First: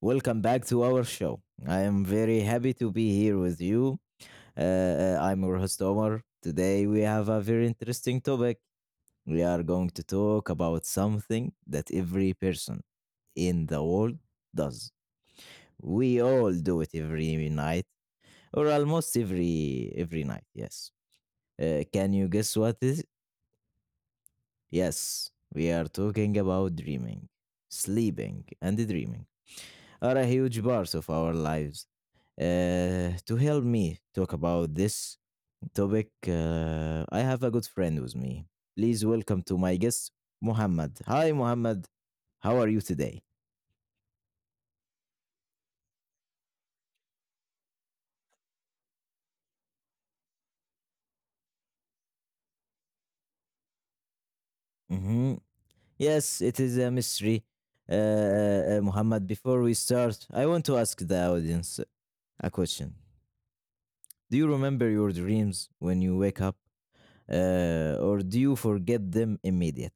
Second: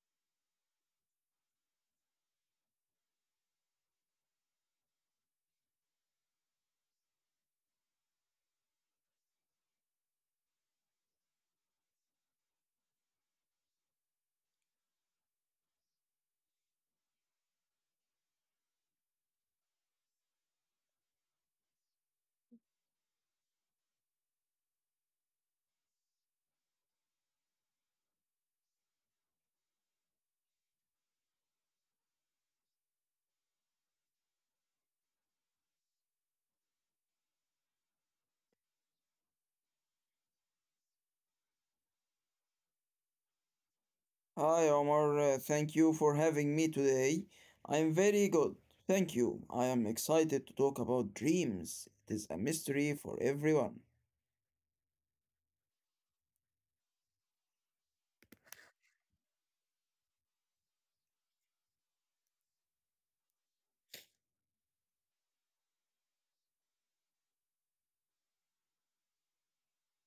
Welcome back to our show. I am very happy to be here with you. I'm your host, Omar. Today, we have a very interesting topic. We are going to talk about something that every person in the world does. We all do it every night, or almost every night. Yes. Can you guess what is? Yes, we are talking about dreaming, sleeping, and dreaming are a huge part of our lives. To help me talk about this topic, I have a good friend with me. Please welcome to my guest, Muhammad. Hi, Muhammad. How are you today? Hi Omar, thank you for having me today. I'm very good, thank you. I am excited to talk about dreams. It is a mystery for everyone. Hmm. Yes, it is a mystery. Uh, Muhammad, before we start, I want to ask the audience a question. Do you remember your dreams when you wake up? Or do you forget them immediately?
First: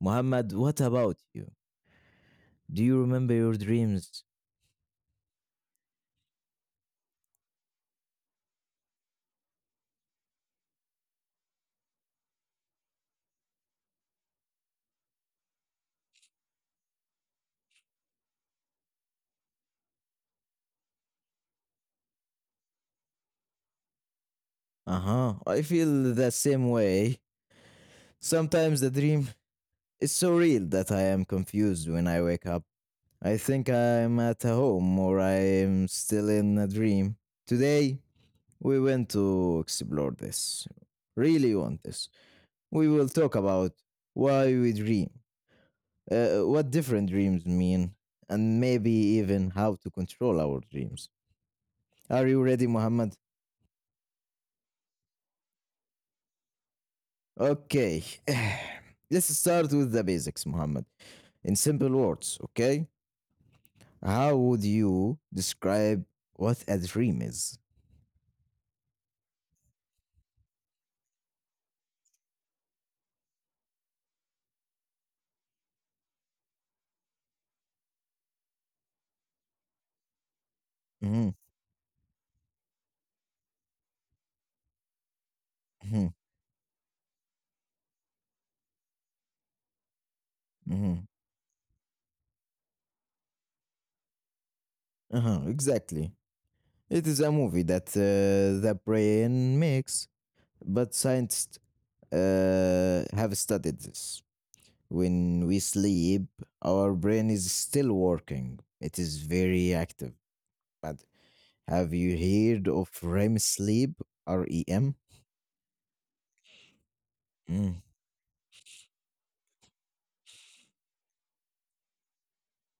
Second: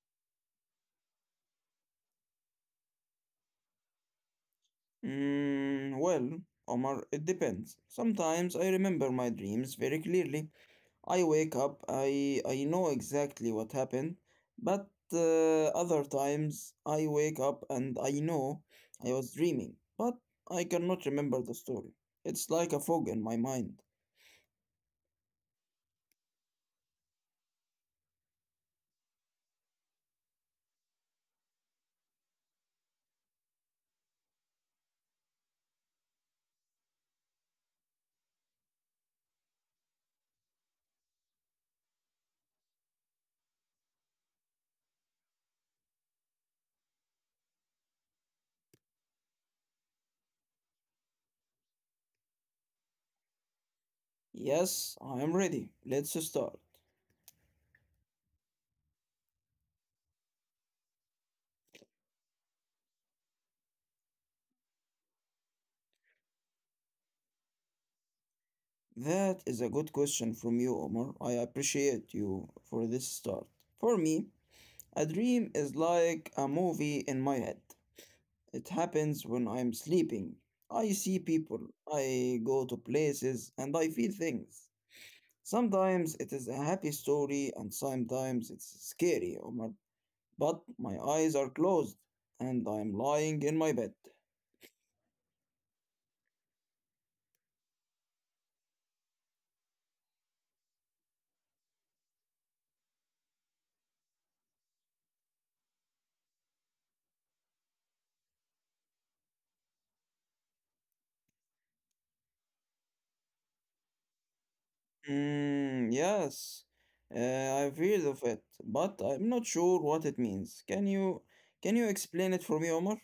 Muhammad, what about you? Do you remember your dreams? Well, Omar, it depends. Sometimes I remember my dreams very clearly. I wake up, I know exactly what happened, but other times I wake up and I know I was dreaming, but I cannot remember the story. It's like a fog in my mind. Uh huh. I feel the same way. Sometimes the dream is so real that I am confused when I wake up. I think I'm at home or I am still in a dream. Today, we went to explore this. Really want this. We will talk about why we dream, what different dreams mean, and maybe even how to control our dreams. Are you ready, Muhammad? Yes, I am ready. Let's start. Okay. Let's start with the basics, Muhammad. In simple words, okay? How would you describe what a dream is? That is a good question from you, Omar. I appreciate you for this start. For me, a dream is like a movie in my head. It happens when I'm sleeping. I see Hmm. people, I go to places, and I feel things. Sometimes Hmm. it is a happy story, and sometimes it's scary, Omar. But my Hmm. eyes are closed, and I'm lying in my bed. Uh-huh, exactly. It is a movie that the brain makes, but scientists have studied this. When we sleep, our brain is still working. It is very active. But have you heard of REM sleep? REM? Mm, yes, I've heard Mm. of it, but I'm not sure what it means. Can you explain it for me, Omar?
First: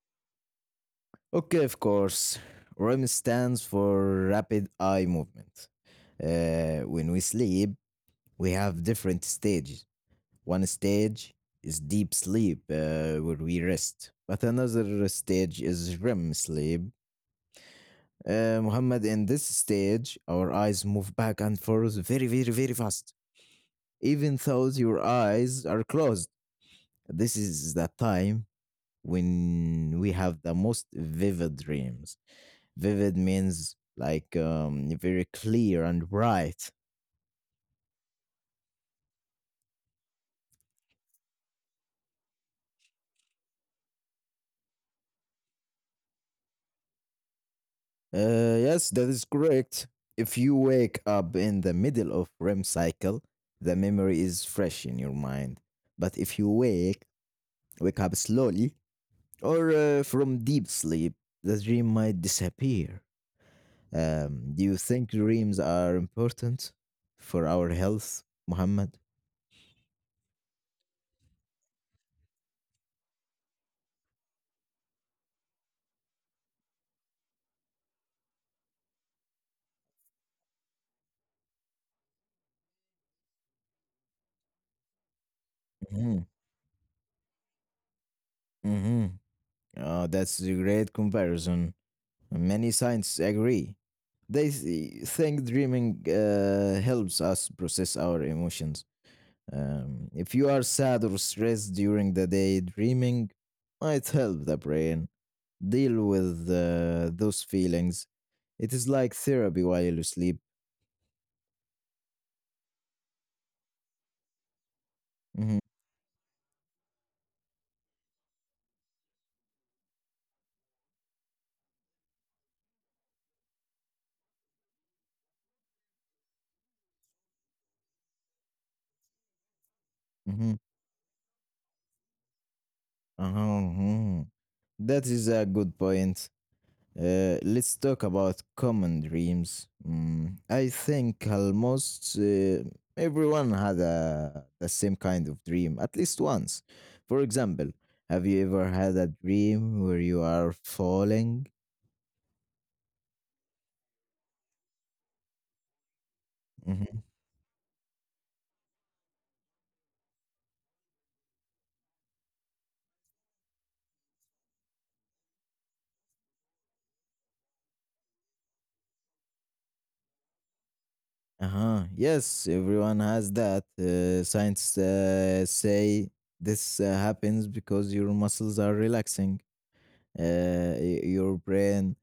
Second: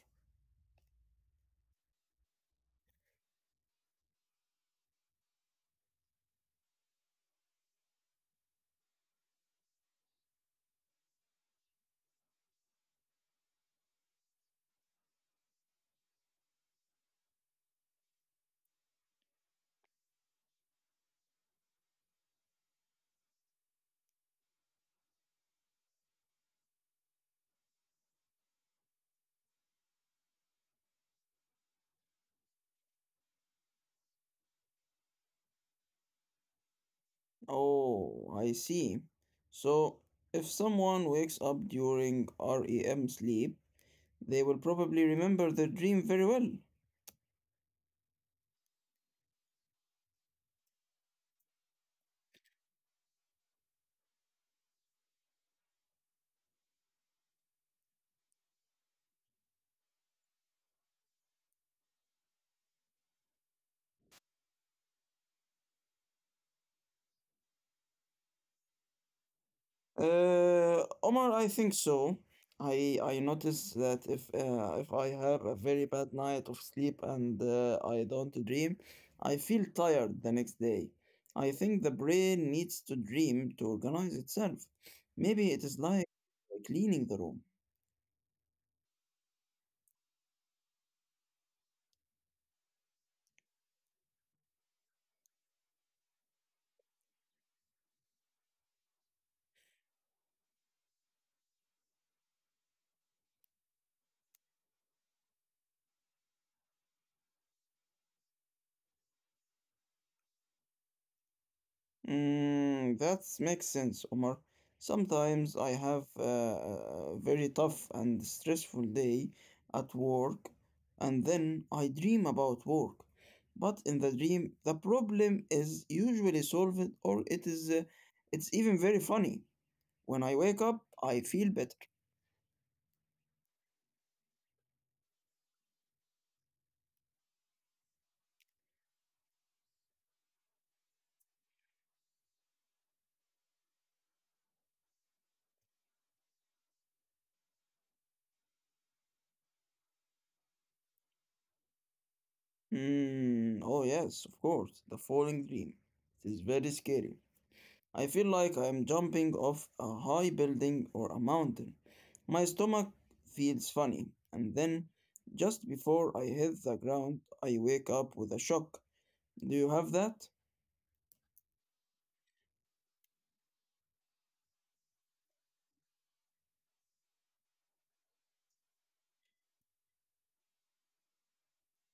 Okay, of course. REM stands for rapid eye movement. When we sleep, we have different stages. One stage is deep sleep, where we rest. But another stage is REM sleep. Muhammad, in this stage, our eyes move back and forth very, very, very fast, even though your eyes are closed. This is the time when we have the most vivid dreams. Vivid means like very clear and bright. Oh, I see. So, if someone wakes up during REM sleep, they will probably remember their dream very well. Yes, that is correct. If you wake up in the middle of REM cycle, the memory is fresh in your mind. But if you wake, wake up slowly, or from deep sleep, the dream might disappear. Do you think dreams are important for our health, Muhammad? Omar, I think so. I notice that if I have a very bad night of sleep and I don't dream, I feel tired the next day. I think the brain needs to dream to organize itself. Maybe it is like Hmm. cleaning the room. Hmm. That's a great comparison. Many scientists agree. Think dreaming helps us process our emotions. If you are sad or stressed during the day, dreaming might help the brain deal with those feelings. It is like therapy while you sleep. Mm, that makes sense, Omar. Mhm, Sometimes I have a very tough and stressful day at work, and then I dream about work. But in the dream, the problem is usually solved, or it's even very funny. When I mhm, wake up, I feel better. uh-huh, mhm. That is a good point. Let's talk about common dreams. I think almost everyone had a, the same kind of dream at least once. For example, have you ever had a dream where you are falling? Mm, oh yes, of course, the falling dream. It is very Mhm. scary. I feel like I'm jumping off a high building or a mountain. My stomach feels funny, and then just before I hit the ground, I wake up with a shock. Do you have that? Uh-huh. Yes, everyone has that. Science say this happens because your muscles are relaxing. Your brain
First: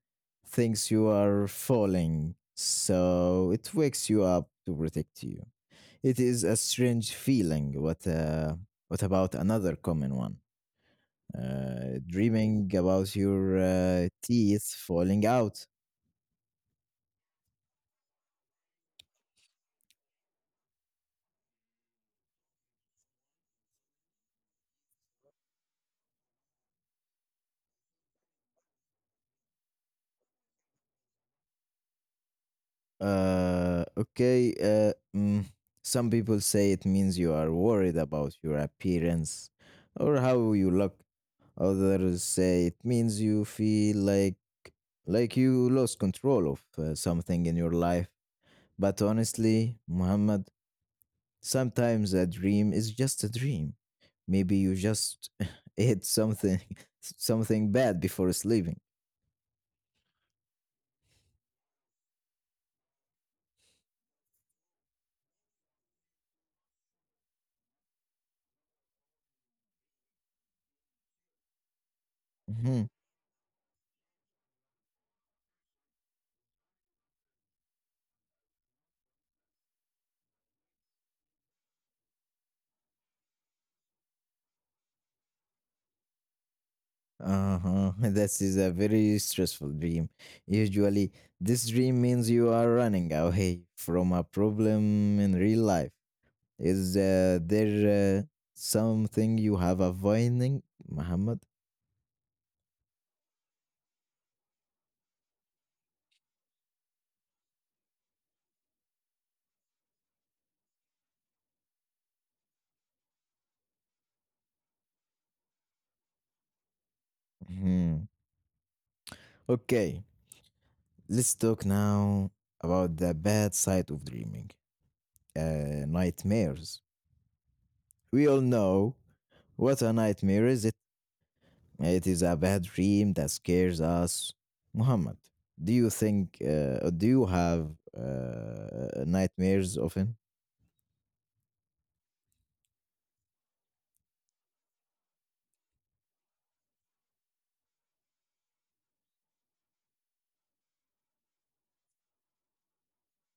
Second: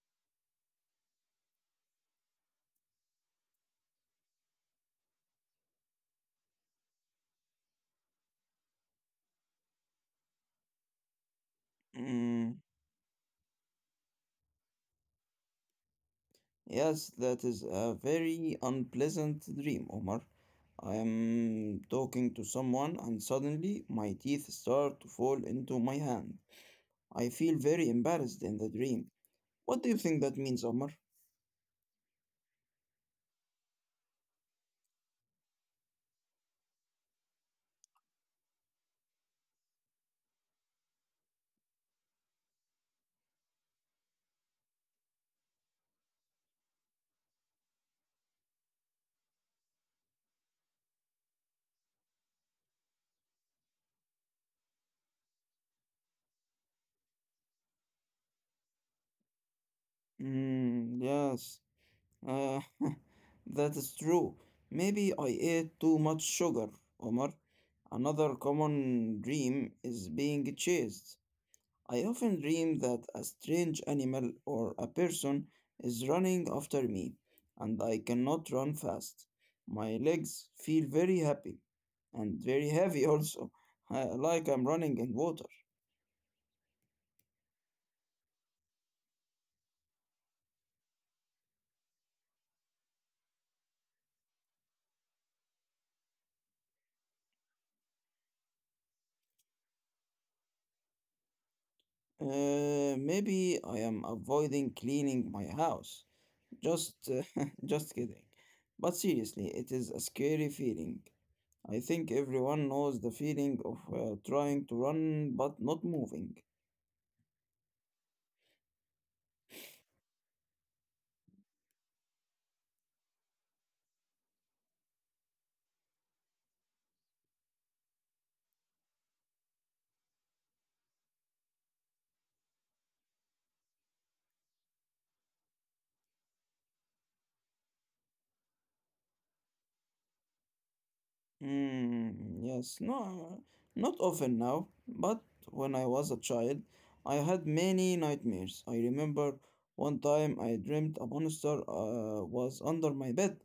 thinks you are falling, so it wakes you up to protect you. It is a strange feeling. What about another common one? Mm, Dreaming about your teeth falling out. yes, that is a very unpleasant dream, Omar. I am talking to someone, and suddenly my teeth start to fall into my hand. I feel very embarrassed in the dream. What do you think that means, Omar? Okay. Some people say it means you are worried about your appearance or how you look. Others say it means you feel like you lost control of something in your life. But honestly, Muhammad, sometimes a dream is just a dream. Maybe you just ate something something bad before sleeping. Mm, yes. Uh, that is true. Maybe I ate too much sugar, Omar. Another common dream is being chased. I often dream Mhm. that a strange animal or a person is running after me, and I cannot run fast. My legs feel very happy and very heavy also, like I'm running in water. Uh-huh. This is a very stressful dream. Usually, this dream means you are running away from a problem in real life. Is there something you have avoiding, Muhammad? Maybe I am avoiding cleaning my house. Just just kidding. But seriously, it is a scary feeling. I think everyone knows the feeling of trying to run but not moving. Hmm. Okay, let's talk now about the bad side of dreaming. Nightmares. We all know what a nightmare is. It is a bad dream that scares us. Muhammad, do you have nightmares often? Hmm, yes, no, not often now, but when I was a child, I had many nightmares. I remember one time I dreamt a monster was under my bed.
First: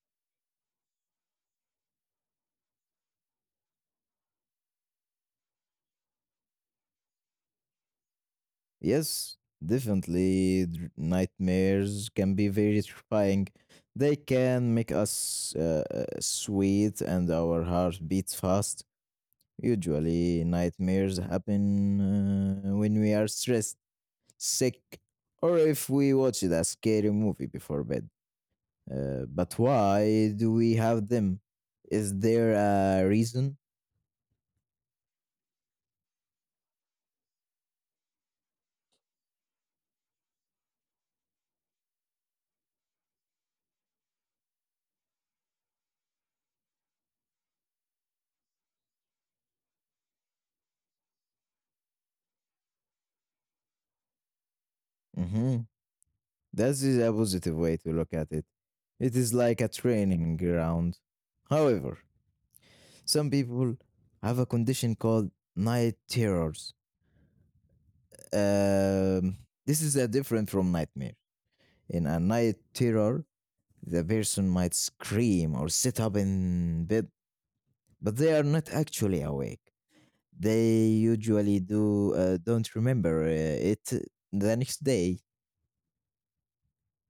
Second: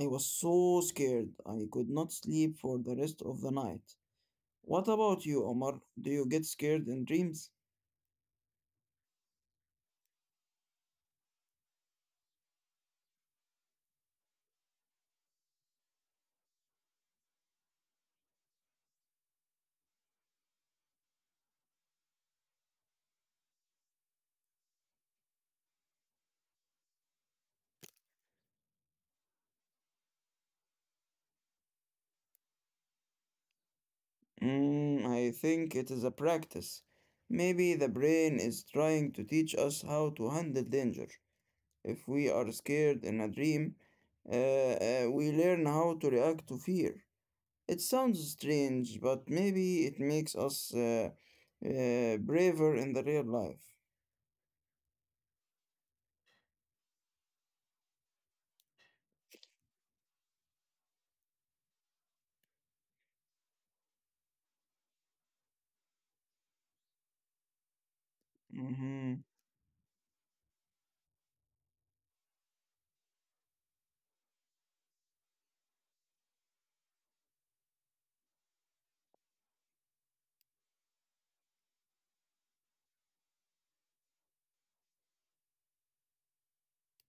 I was so scared, I could not sleep for the rest of the night. What about you, Omar? Do you get scared in dreams? Yes, definitely. Nightmares can be very terrifying. They can make us sweat and our heart beats fast. Usually, nightmares happen when we are stressed, sick, or if we watched a scary movie before bed. But why do we have them? Is there a reason? Mm, I think it is a practice. Maybe the brain is trying to teach us how to handle danger. If we are scared in a dream, we learn how to react to fear. It sounds strange, but maybe it makes us braver in the real life. Mm-hmm. That is a positive way to look at it. It is like a training ground. However, some people have a condition called night terrors. Mm-hmm. Um, this is different from nightmare. In a night terror, the person might scream or sit up in bed, but they are not actually awake. They usually do don't remember it the next day.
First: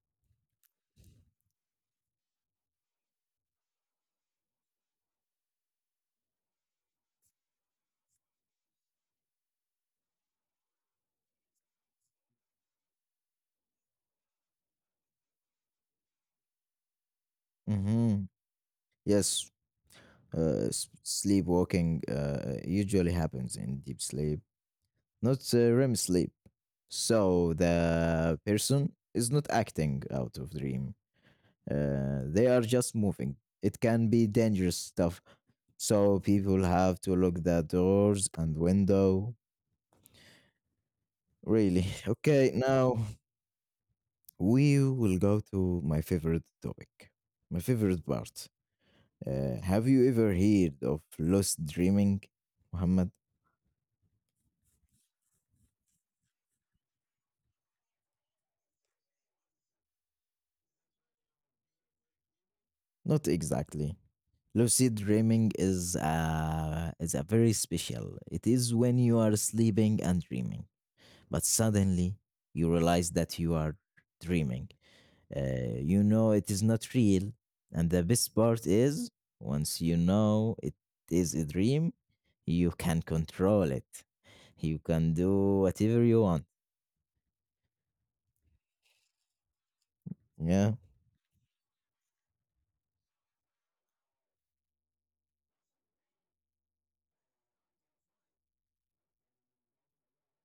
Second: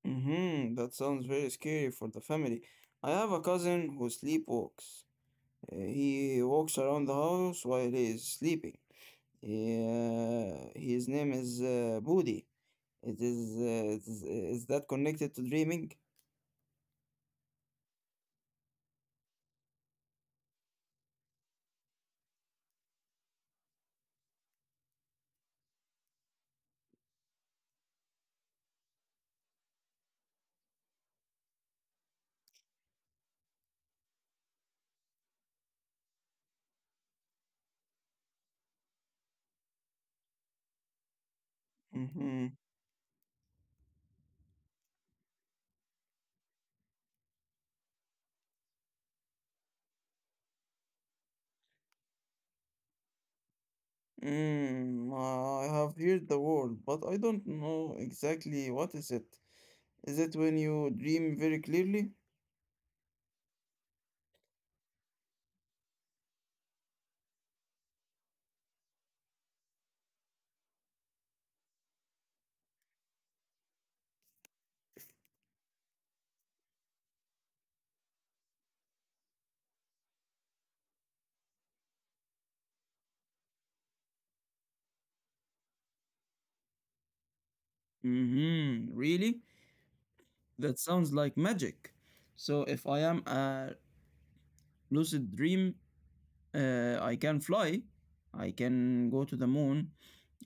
Mm-hmm. That sounds very scary for the family. I have a cousin who sleepwalks. He walks around the house while he is sleeping. Yeah, his name is Budi. It is that connected to dreaming? Hmm. Yes, sleepwalking usually happens in deep sleep, not REM sleep. So the person is not acting out of dream. They are just moving. It can be dangerous stuff. So people have to lock the doors and window. Really. Mm-hmm. Okay, now we will go to my favorite topic. My favorite part. Have you ever heard of lost dreaming, Muhammad? Mm, I have heard the word, but I don't know exactly what is it. Is it when you dream very clearly? Not exactly. Lucid dreaming is a very special. It is when you are sleeping and dreaming, but suddenly you realize that you are dreaming. You know it is not real, and the best part is once you know it is a dream, you can control it. You can do whatever you want. Mm-hmm. Really? Yeah. That sounds like magic. So if I am a lucid dream, I can fly, I can go to the moon,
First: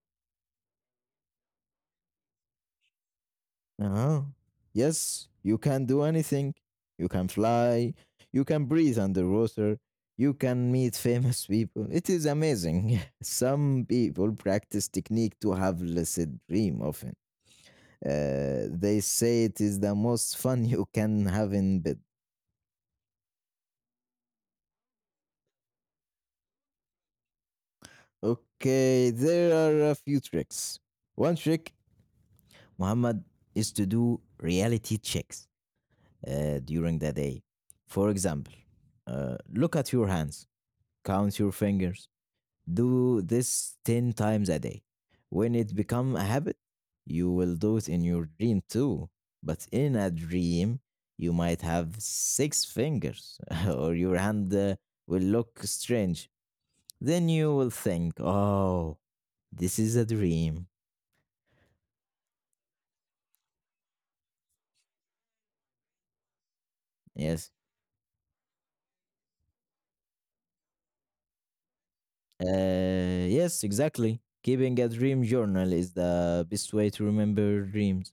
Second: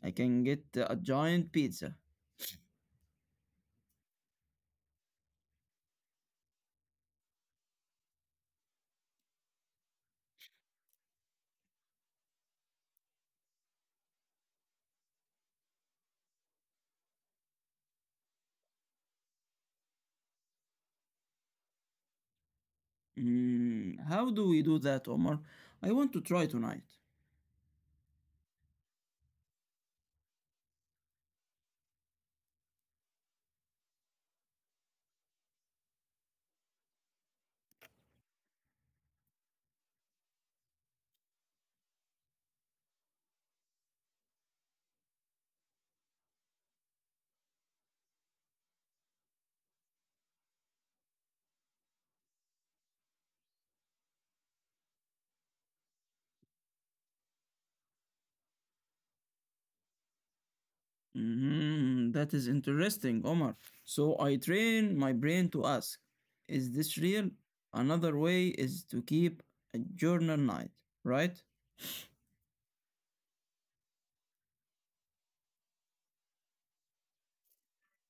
I can get a giant pizza. Uh-huh. Yes, you can do anything. You can fly. You can breathe underwater. You can meet famous people. It is amazing. Some people practice technique to have lucid dream often. They say it is the most fun you can have in bed. Mm, how do we do that, Omar? I want to try tonight. Okay, there are a few tricks. One trick, Muhammad, is to do reality checks during the day. For example, look at your hands. Count your fingers. Do this 10 times a day. When it become a habit, you will do it in your dream too. But in a dream, you might have six fingers or your hand will look strange. Then you will think, "Oh, this is a dream." Mhm, that is interesting, Omar. So I train my brain to ask, is this real? Yes. Another way is to keep a journal night, right? Yes, exactly. Keeping a dream journal is the best way to remember dreams.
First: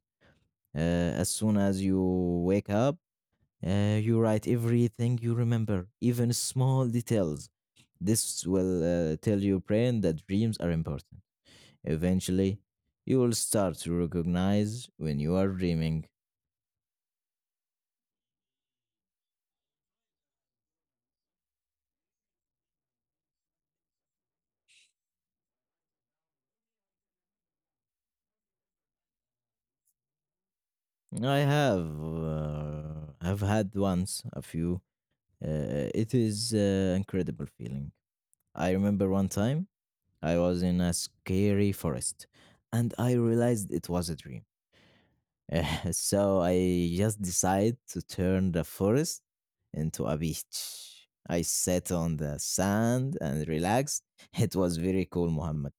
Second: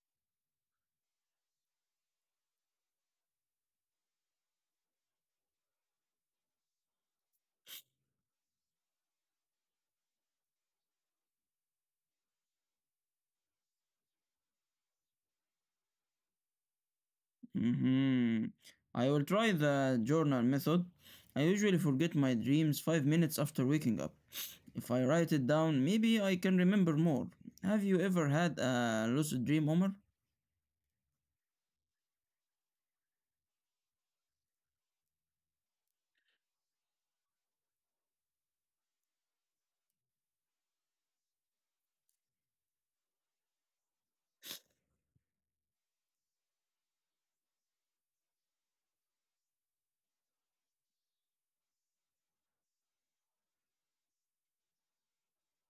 As soon as you wake up, you write everything you remember, even small details. This will tell your brain that dreams are important. Eventually, you will start to recognize when you are dreaming. Hmm, I will try the journal method. I usually forget my dreams 5 minutes after waking up. If I write it down, maybe I can remember more. Have you ever had a lucid dream, Omar? I have had once a few. It is incredible feeling. I remember one time I was in a scary forest, and I realized it was a dream. So I just decided to turn the forest into a beach. I sat on the sand and relaxed. It was very cool, Muhammad.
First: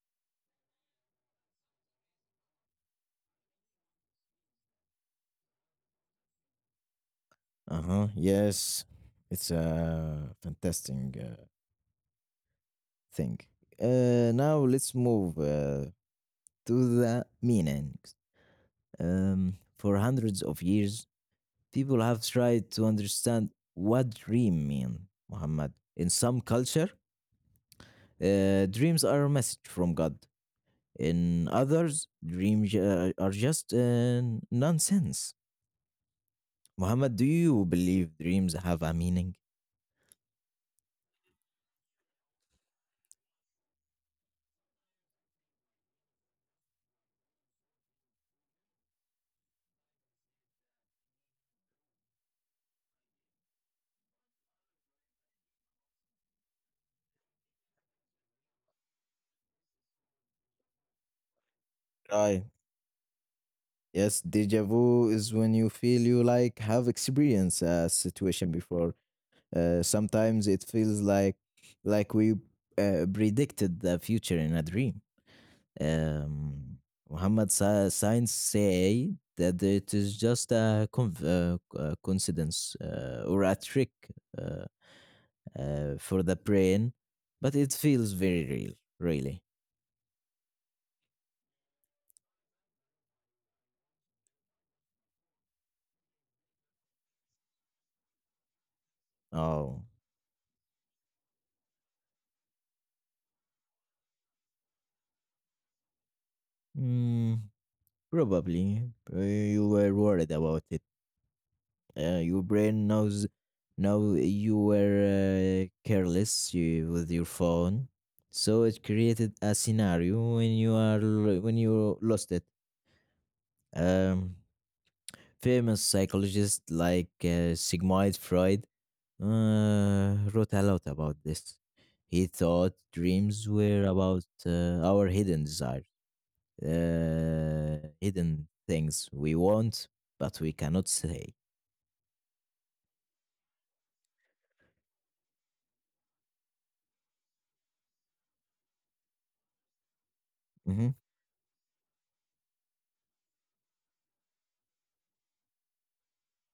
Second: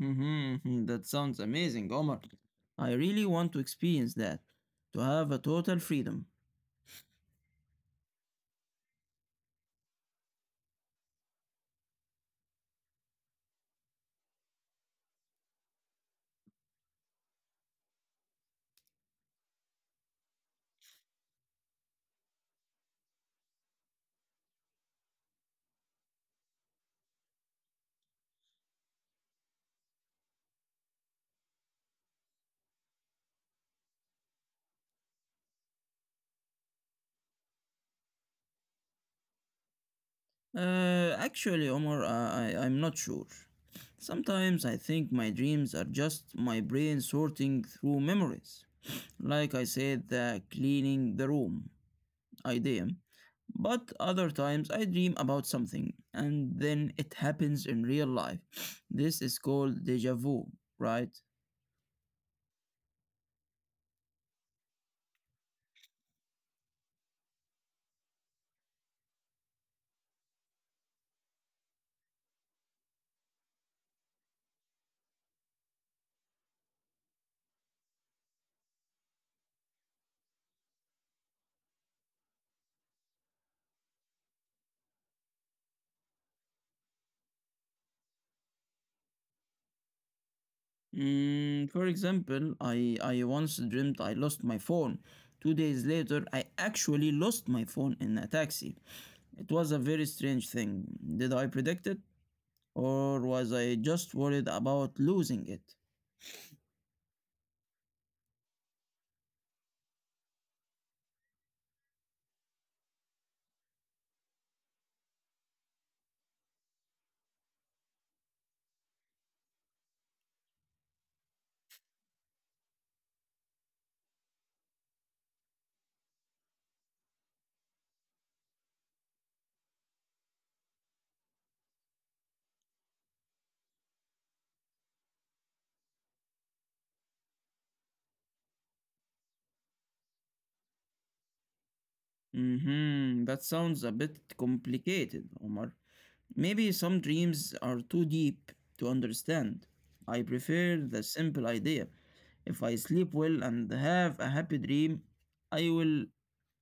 Mm-hmm. Mm-hmm, that sounds amazing, Omar. I really want to experience that, to have a total freedom. Uh huh. Yes, it's a fantastic uh, thing. Now let's move to the meanings. For hundreds of years, people have tried to understand what dream mean, Muhammad. In some culture, dreams are a message from God. In others, dreams are just nonsense. Muhammad, do you believe dreams have a meaning? Actually, Omar, I'm not sure. Sometimes I think my dreams are just my brain sorting through memories. Like I said, the cleaning the room idea. But other times I dream about something and then it happens in real life. This is called deja vu, right? Right. Yes, deja vu is when you feel you like have experienced a situation before. Sometimes it feels like we predicted the future in a dream. Um, Muhammad, science say that it is just a coincidence or a trick. Uh, for the brain, but it feels very real, really. Mm, for example, I once dreamt I lost my phone. 2 days later, I actually lost my phone in a taxi. It was a Oh, very strange thing. Did I predict it? Or was I just worried about losing it? mm, probably you were worried about it. Your brain knows now you were careless you, with your phone, so it created a scenario when you are when you lost it. Um, Famous psychologists like Sigmund Freud wrote a lot about this. He thought dreams were about our hidden desires, hidden things we want but we cannot say. Mm-hmm, that sounds a bit complicated, Omar. Maybe some dreams are too deep to understand. I prefer Mm-hmm. the simple idea. If I sleep well and have a happy dream, I will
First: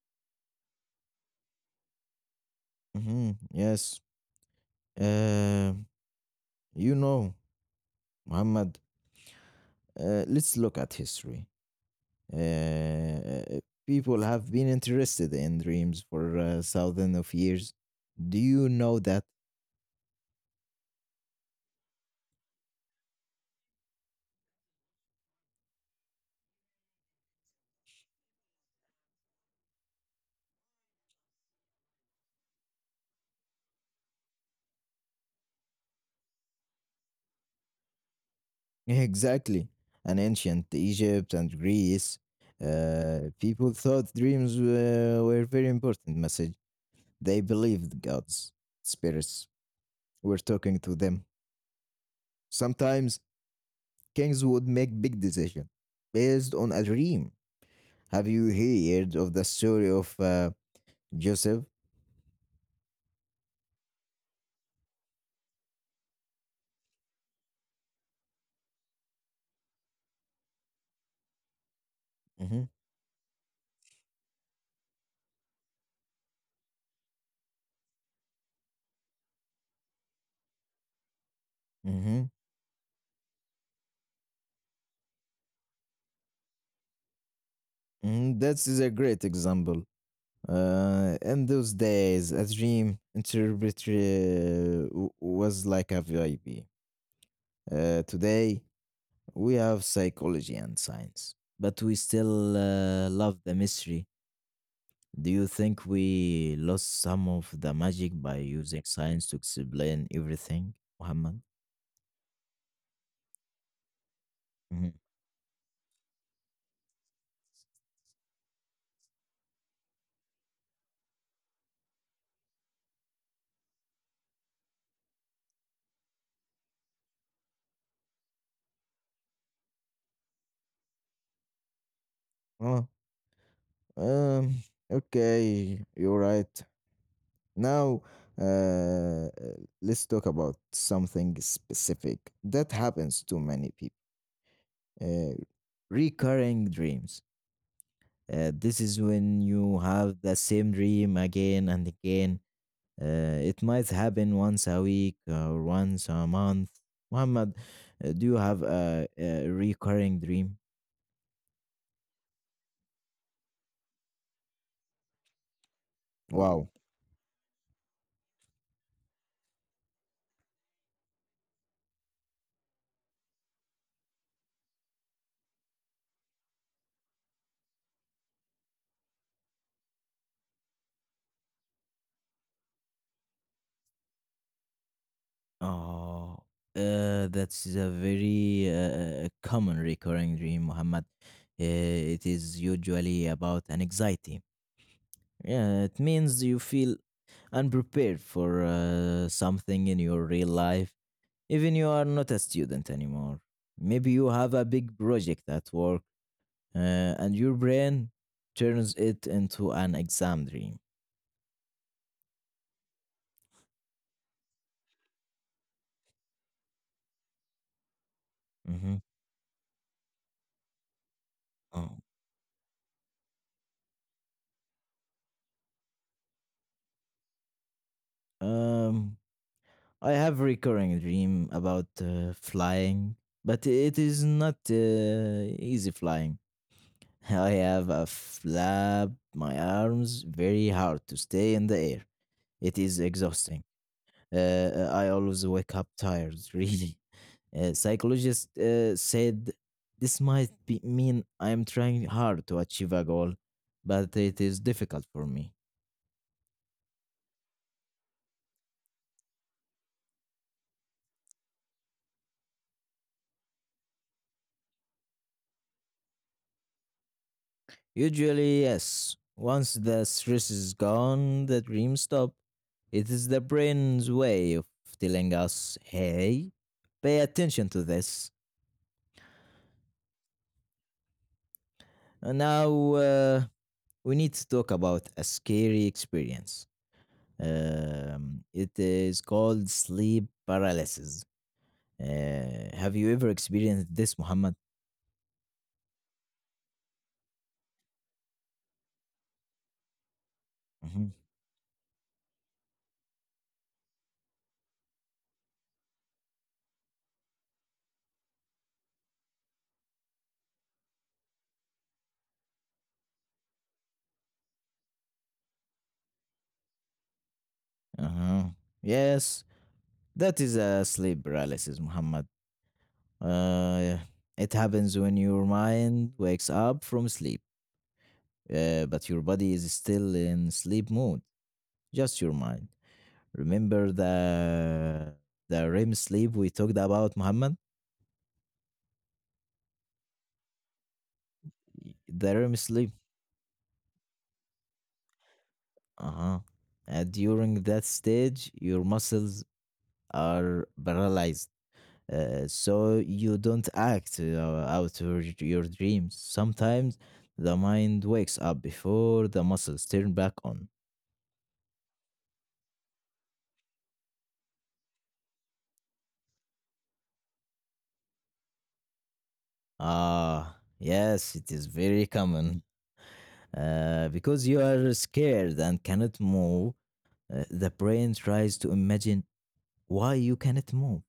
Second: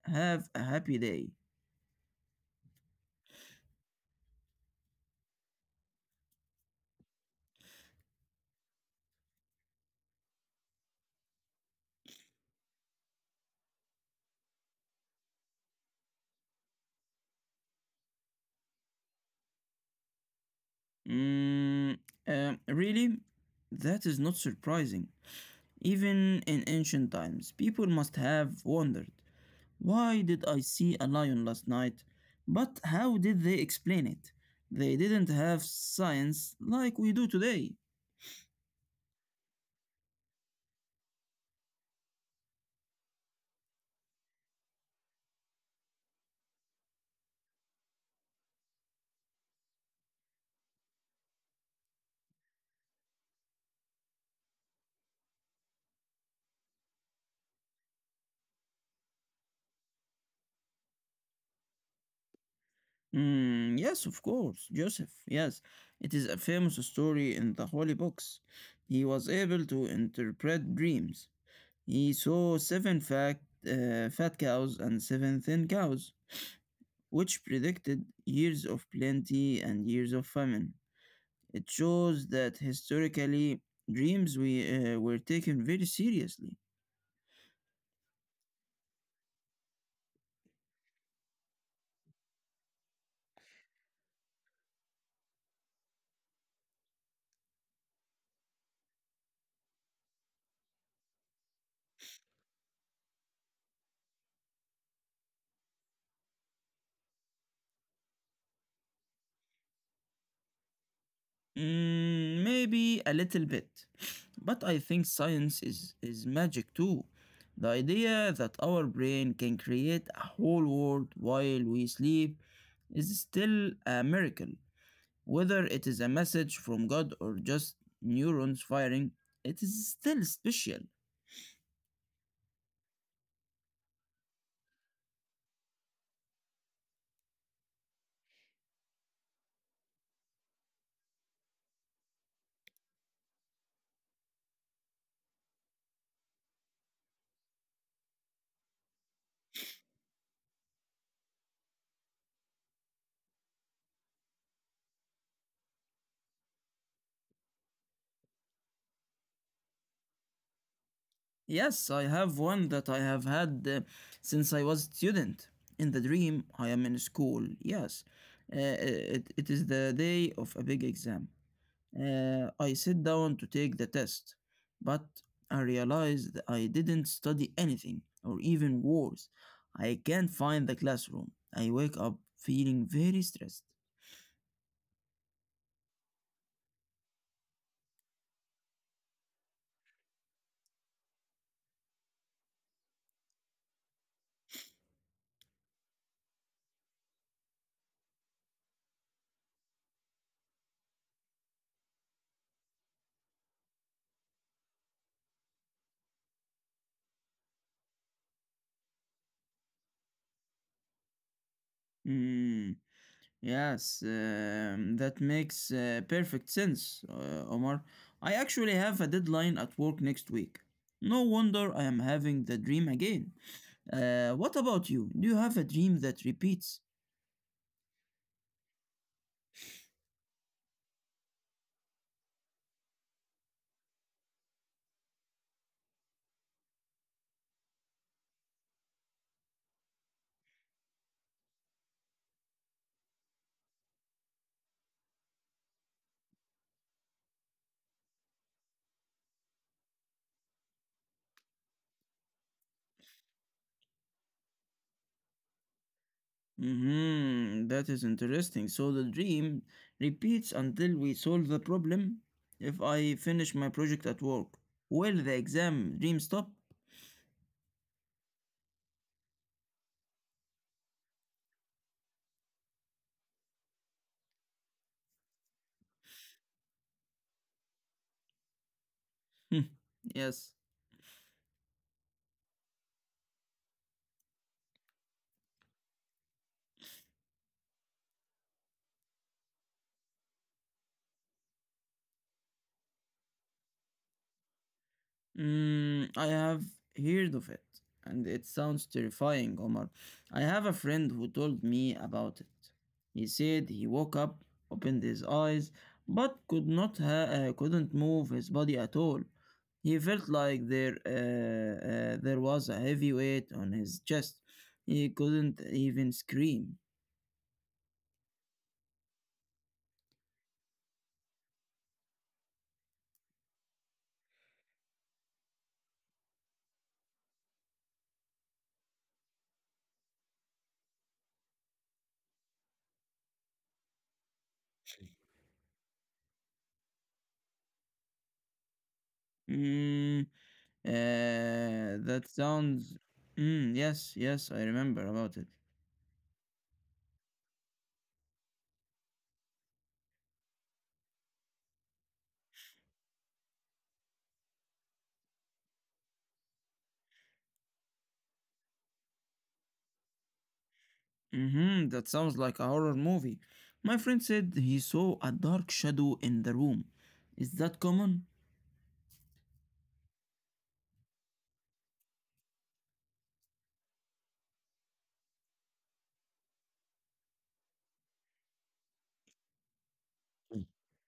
have a happy day. Mm-hmm. Yes. Uh, you know, Muhammad, let's look at history. Uh, People have been interested in dreams for thousands of years. Do you know that? Mm, Really? That is not surprising. Even in ancient times, people must have wondered why did I see a lion last night? But how did they explain it? They didn't have science like we do today. Exactly. And ancient Egypt and Greece, people thought dreams were very important message. They believed gods, spirits were talking to them. Sometimes kings would make big decisions based on a dream. Have you heard of the story of Joseph? Mm, yes, of course, Joseph. Yes, it is a famous story in the holy books. He was able to interpret dreams. He saw Hmm. seven fat cows and seven thin cows, which predicted years of plenty and years of famine. It Hmm. shows that historically, dreams were taken very seriously. Hmm. That is a great example. In those days, a dream interpreter was like a VIP. Today, we have psychology and science, but we still love the mystery. Do you think we lost some of the magic by using science to explain everything, Muhammad? Mm, maybe a little bit. But I Mhm. think science is magic too. The idea that our brain can create a whole world while we sleep is still a miracle. Whether it is a message from God or just neurons firing, it is still special. Oh, um, okay, you're right. Now, uh, let's talk about something specific that happens to many people. Uh, Recurring dreams. This is when you have the same dream again and again. It might happen once a week or once a month. Muhammad, do you have a recurring dream? Yes, I have one that I have had since I was a student. In the dream, I Wow. am in school. Yes, it is the day of a big exam. I sit down to take the test, but I realized I didn't study anything, or even worse, I can't find the classroom. I wake up feeling very stressed. Oh, that's a very common recurring dream, Muhammad. Uh, it is usually about an anxiety. Yeah, it means you feel unprepared for something in your real life. Even you are not a student anymore, maybe you have a big project at work, and your brain turns it into an exam dream. Hmm. Yes, that makes perfect sense, Omar. I actually Hmm. have a deadline at work next week. No wonder I Oh, am having the dream again. What about you? Do you have a dream that repeats? um, I have recurring dream about flying, but it is not easy flying. I have a flap my arms very hard to stay in the air. It is exhausting. I always wake up tired, really. Psychologist said this might be mean I'm trying hard to achieve a goal, but it is difficult for me. Mm-hmm, that is interesting. So the dream repeats until we solve the problem. If I finish my project at work, will the exam dream stop? Usually, yes. Once the stress is gone, the dreams stop. It is the brain's way of telling us, hey, pay attention to this. Yes. And now, we need to talk about a scary experience. It is called sleep paralysis. Have you ever experienced this, Muhammad? Mm, I have heard of it, and it sounds terrifying, Omar. I have a Mhm. friend who told me about it. He said he woke up, opened his eyes, but could not ha- couldn't move his body at all. He felt like there was a heavy weight on his chest. He couldn't even scream. Uh-huh. Yes, that is a sleep paralysis, Muhammad. Uh, it happens when your mind wakes up from sleep, but your body is still in sleep mode. Just your mind. Remember the REM sleep we talked about, Muhammad? Mm, that The REM sleep. sounds. Mm, yes, yes, I remember about it. Uh huh. During that stage, your muscles are paralyzed. So you don't act out your dreams. Sometimes the mind wakes up before the muscles turn back on. Mm-hmm, that sounds like a horror movie. My friend said he saw a dark shadow in the room. Is that common? Ah, yes, it is very common. Because you are scared and cannot move, the brain tries to imagine why you cannot move.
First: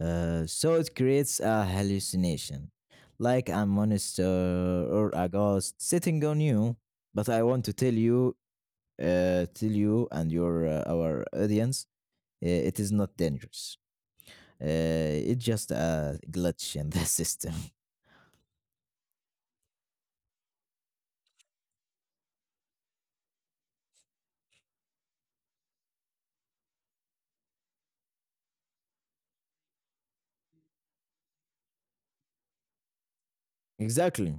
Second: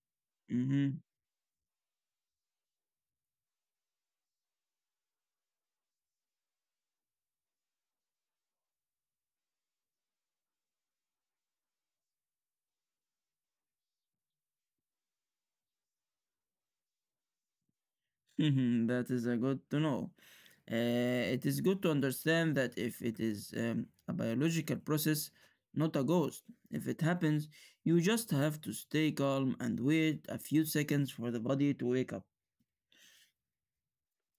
So it Mm. creates a hallucination, like a monster or a ghost sitting on you. But I want to tell you and your our audience, it is not dangerous. It's just a glitch in the system. Mm-hmm. That is a good to know. Uh, it is good to understand that if it is a biological process, not a ghost. If it happens, you just have to stay calm and wait a few seconds for the body to wake up. Exactly.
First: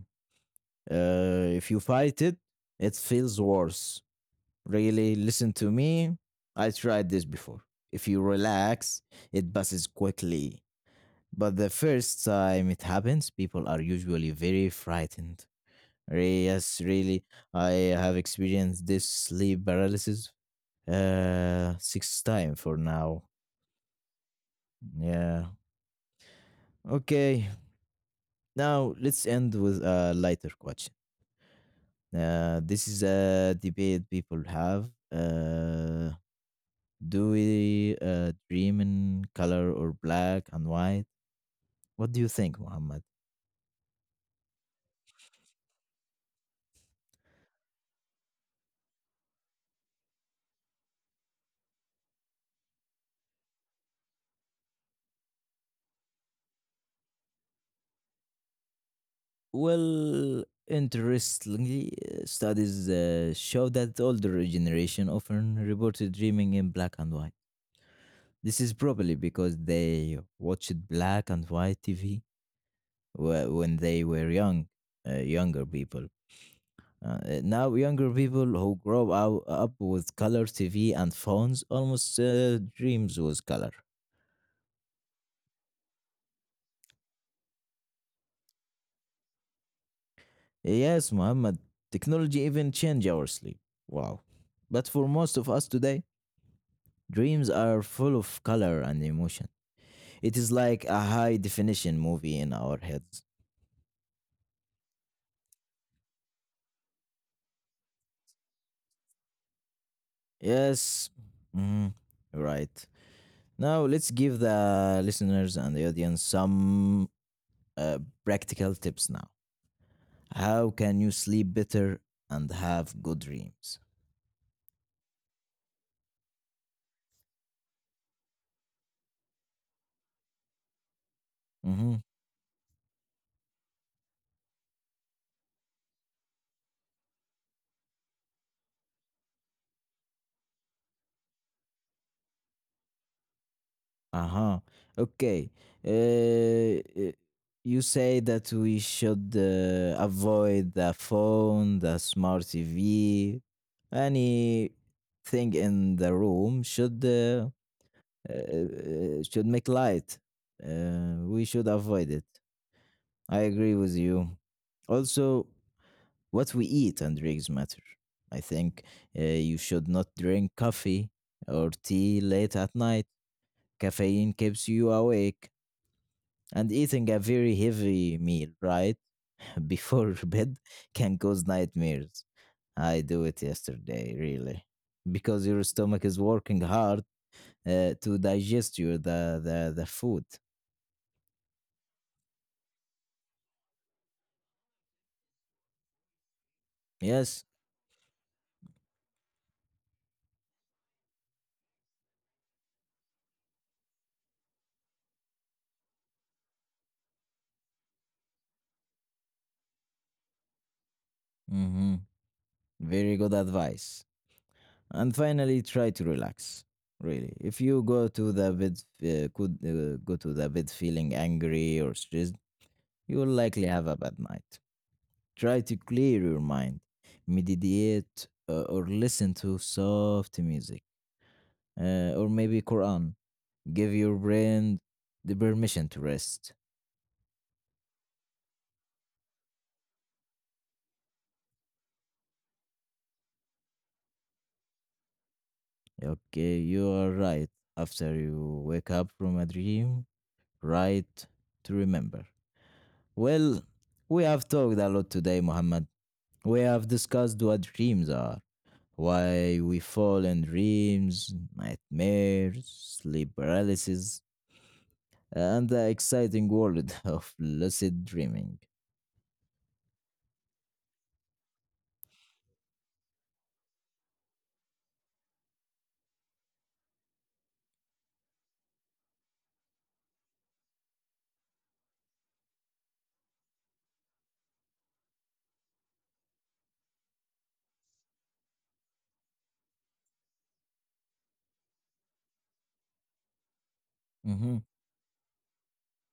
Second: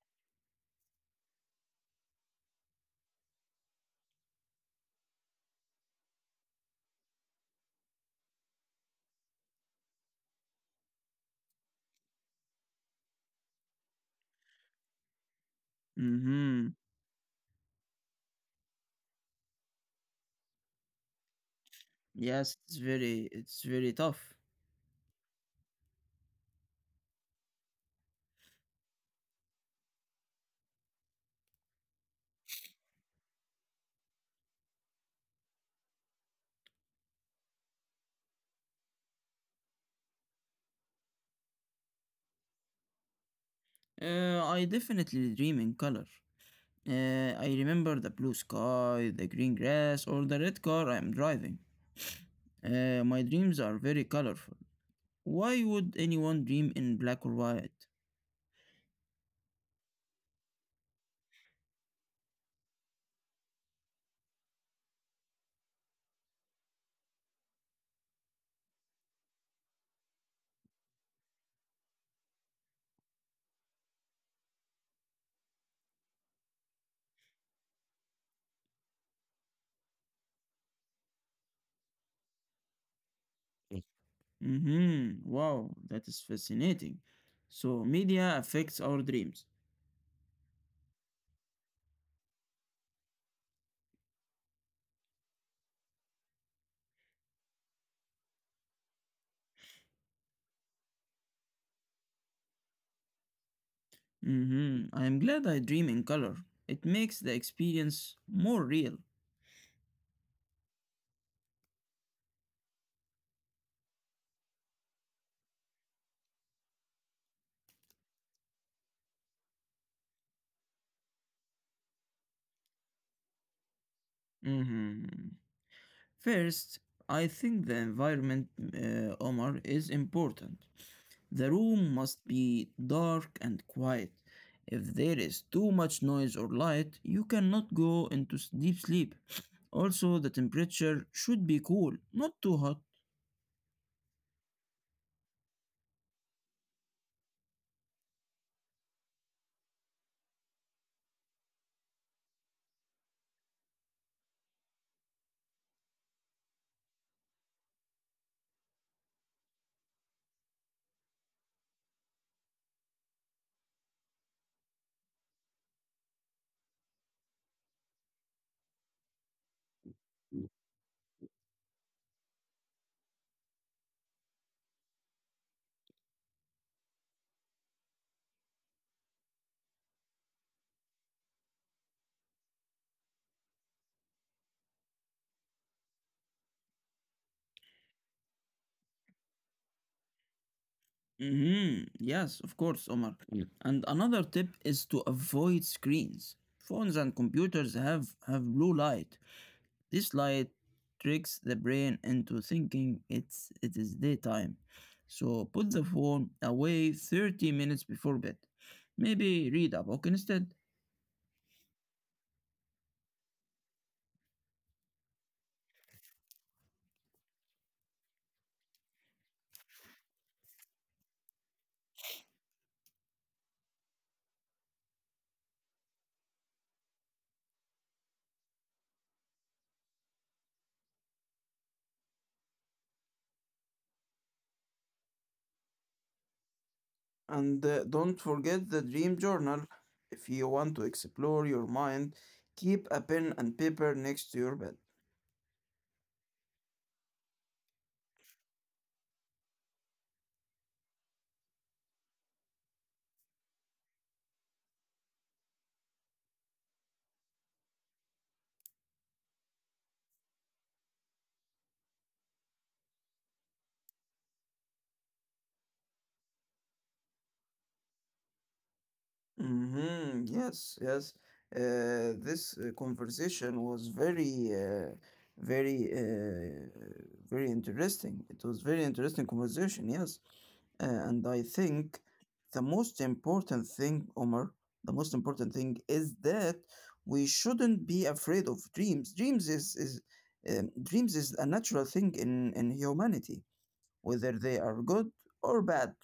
If you fight it, it feels worse. Really, listen to me. I tried this before. If you relax, it passes quickly. But the first time it happens, people are usually very frightened. Mm-hmm. Yes, really, I have experienced this sleep paralysis six time Yes, for now. It's very tough. Yeah. Okay. Now let's end with a lighter question. This is a debate people have. Do we dream in color or black and white? What do you think, Muhammad? I definitely dream in color. I remember the blue sky, the green grass, or the red car I am driving. My dreams are very colorful. Why would anyone dream in black or white? Well, interestingly, studies show that older generation often reported dreaming in black and white. This is probably because they watched black and white TV when they were young, younger people. Now, younger people who grow up with color TV and phones almost dreams with color. Mm. Mm-hmm. Wow, that is fascinating. So media affects our dreams. Yes, Muhammad, technology even change our sleep. Wow. But for most of us today, dreams are full of color and emotion. It is like a high definition movie in our heads. Mm-hmm. I am glad I dream in color. It makes the experience more real. Yes. Mhm. Right. Now, let's give the listeners and the audience some uh, practical tips now. How can you sleep better and have good dreams? Mm-hmm. First, I think the environment, Omar, is important. The Mm-hmm. room must be dark and quiet. If there is too much noise or light, you cannot go into deep sleep. Also, the temperature should be cool, not too hot. Uh-huh. Okay. Uh, uh, you say that we should avoid the phone, the smart TV, anything in the room should make light. We should avoid it. I agree with you. Also, what we eat and drinks matter. I think you should not drink coffee or tea late at night. Caffeine keeps you awake, and eating a very heavy meal right before bed can cause nightmares. I do it yesterday, really, because your stomach is working hard to digest your the food. Mhm, yes, of course, Omar. Mm. And another tip is to avoid screens. Phones and Yes. computers have blue light. This light tricks the brain into thinking it is daytime. So put the phone away 30 minutes before bed. Maybe read a book instead. Mm-hmm. Very good advice. And finally, try to relax, really. If you go to the bed, could go to the bed feeling angry or stressed, you will likely have a bad night. Try to clear your mind, meditate, or listen to soft music, or maybe quran. Give your brain the permission to rest. And don't forget the dream journal. If you want to explore your mind, keep a pen and paper next to your bed. Okay, you are right. After you wake up from a dream, right, to remember. Well, we have talked a lot today, Muhammad. We have discussed what dreams are, why we fall in dreams, nightmares, sleep paralysis, and the exciting world of lucid dreaming. Mm-hmm. Yes, yes. This conversation was very, uh, very interesting. It was very interesting conversation. Yes, and I think the most important thing, Omar, the most important thing is that we shouldn't be afraid of dreams. Dreams is Dreams is a natural thing in humanity, whether Mm-hmm, they are good or bad.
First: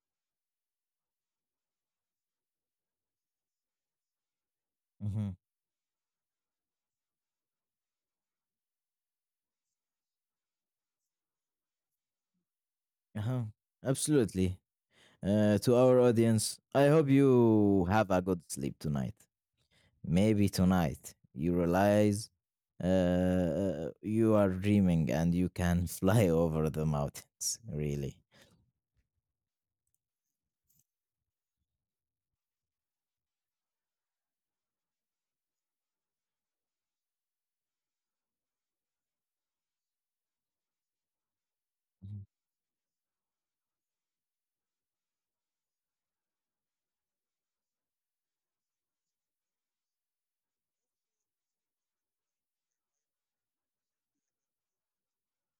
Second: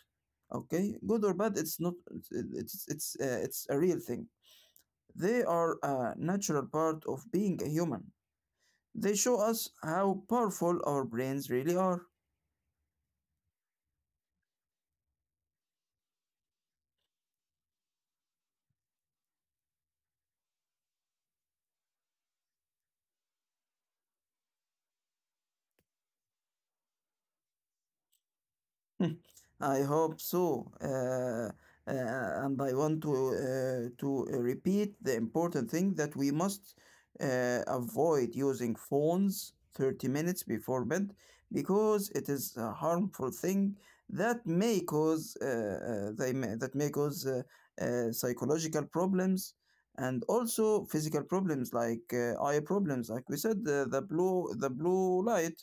Okay, good or bad, it's not it's it's a real thing. mm-hmm, They are a natural part of being a human. They show us how powerful our brains really are. uh-huh. Absolutely. To our audience, I hope you have a good sleep tonight. Maybe tonight you realize you are dreaming and you can fly over the mountains, really. Hmm, I hope so. And I want to repeat the important thing that we must avoid using phones 30 minutes before bed, because it is a harmful thing that may cause they may, that may cause psychological problems and also physical problems like eye problems, like we said, the blue light,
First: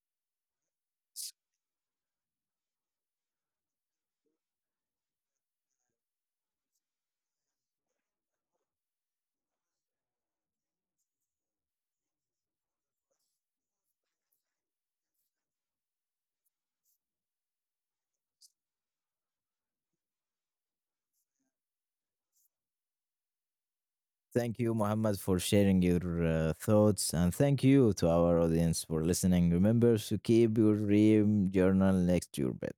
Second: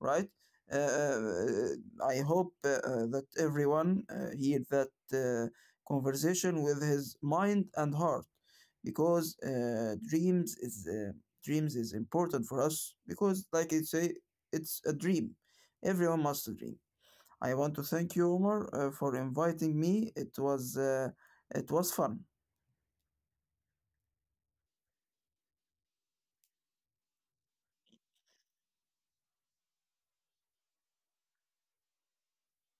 right? uh, uh, I hope that everyone hear that uh, conversation with his mind and heart, because dreams is important for us, because like I say, it's a dream, everyone must dream. I want to thank you Omar for inviting me. It was fun. Thank you, Muhammad, for sharing your thoughts. And thank you to our audience for listening. Remember to keep your dream journal next to your bed.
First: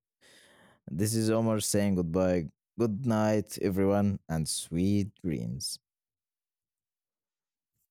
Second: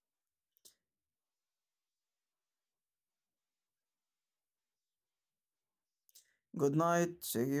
This is Omar saying goodbye. Good night, everyone, and sweet dreams. Good night. See you.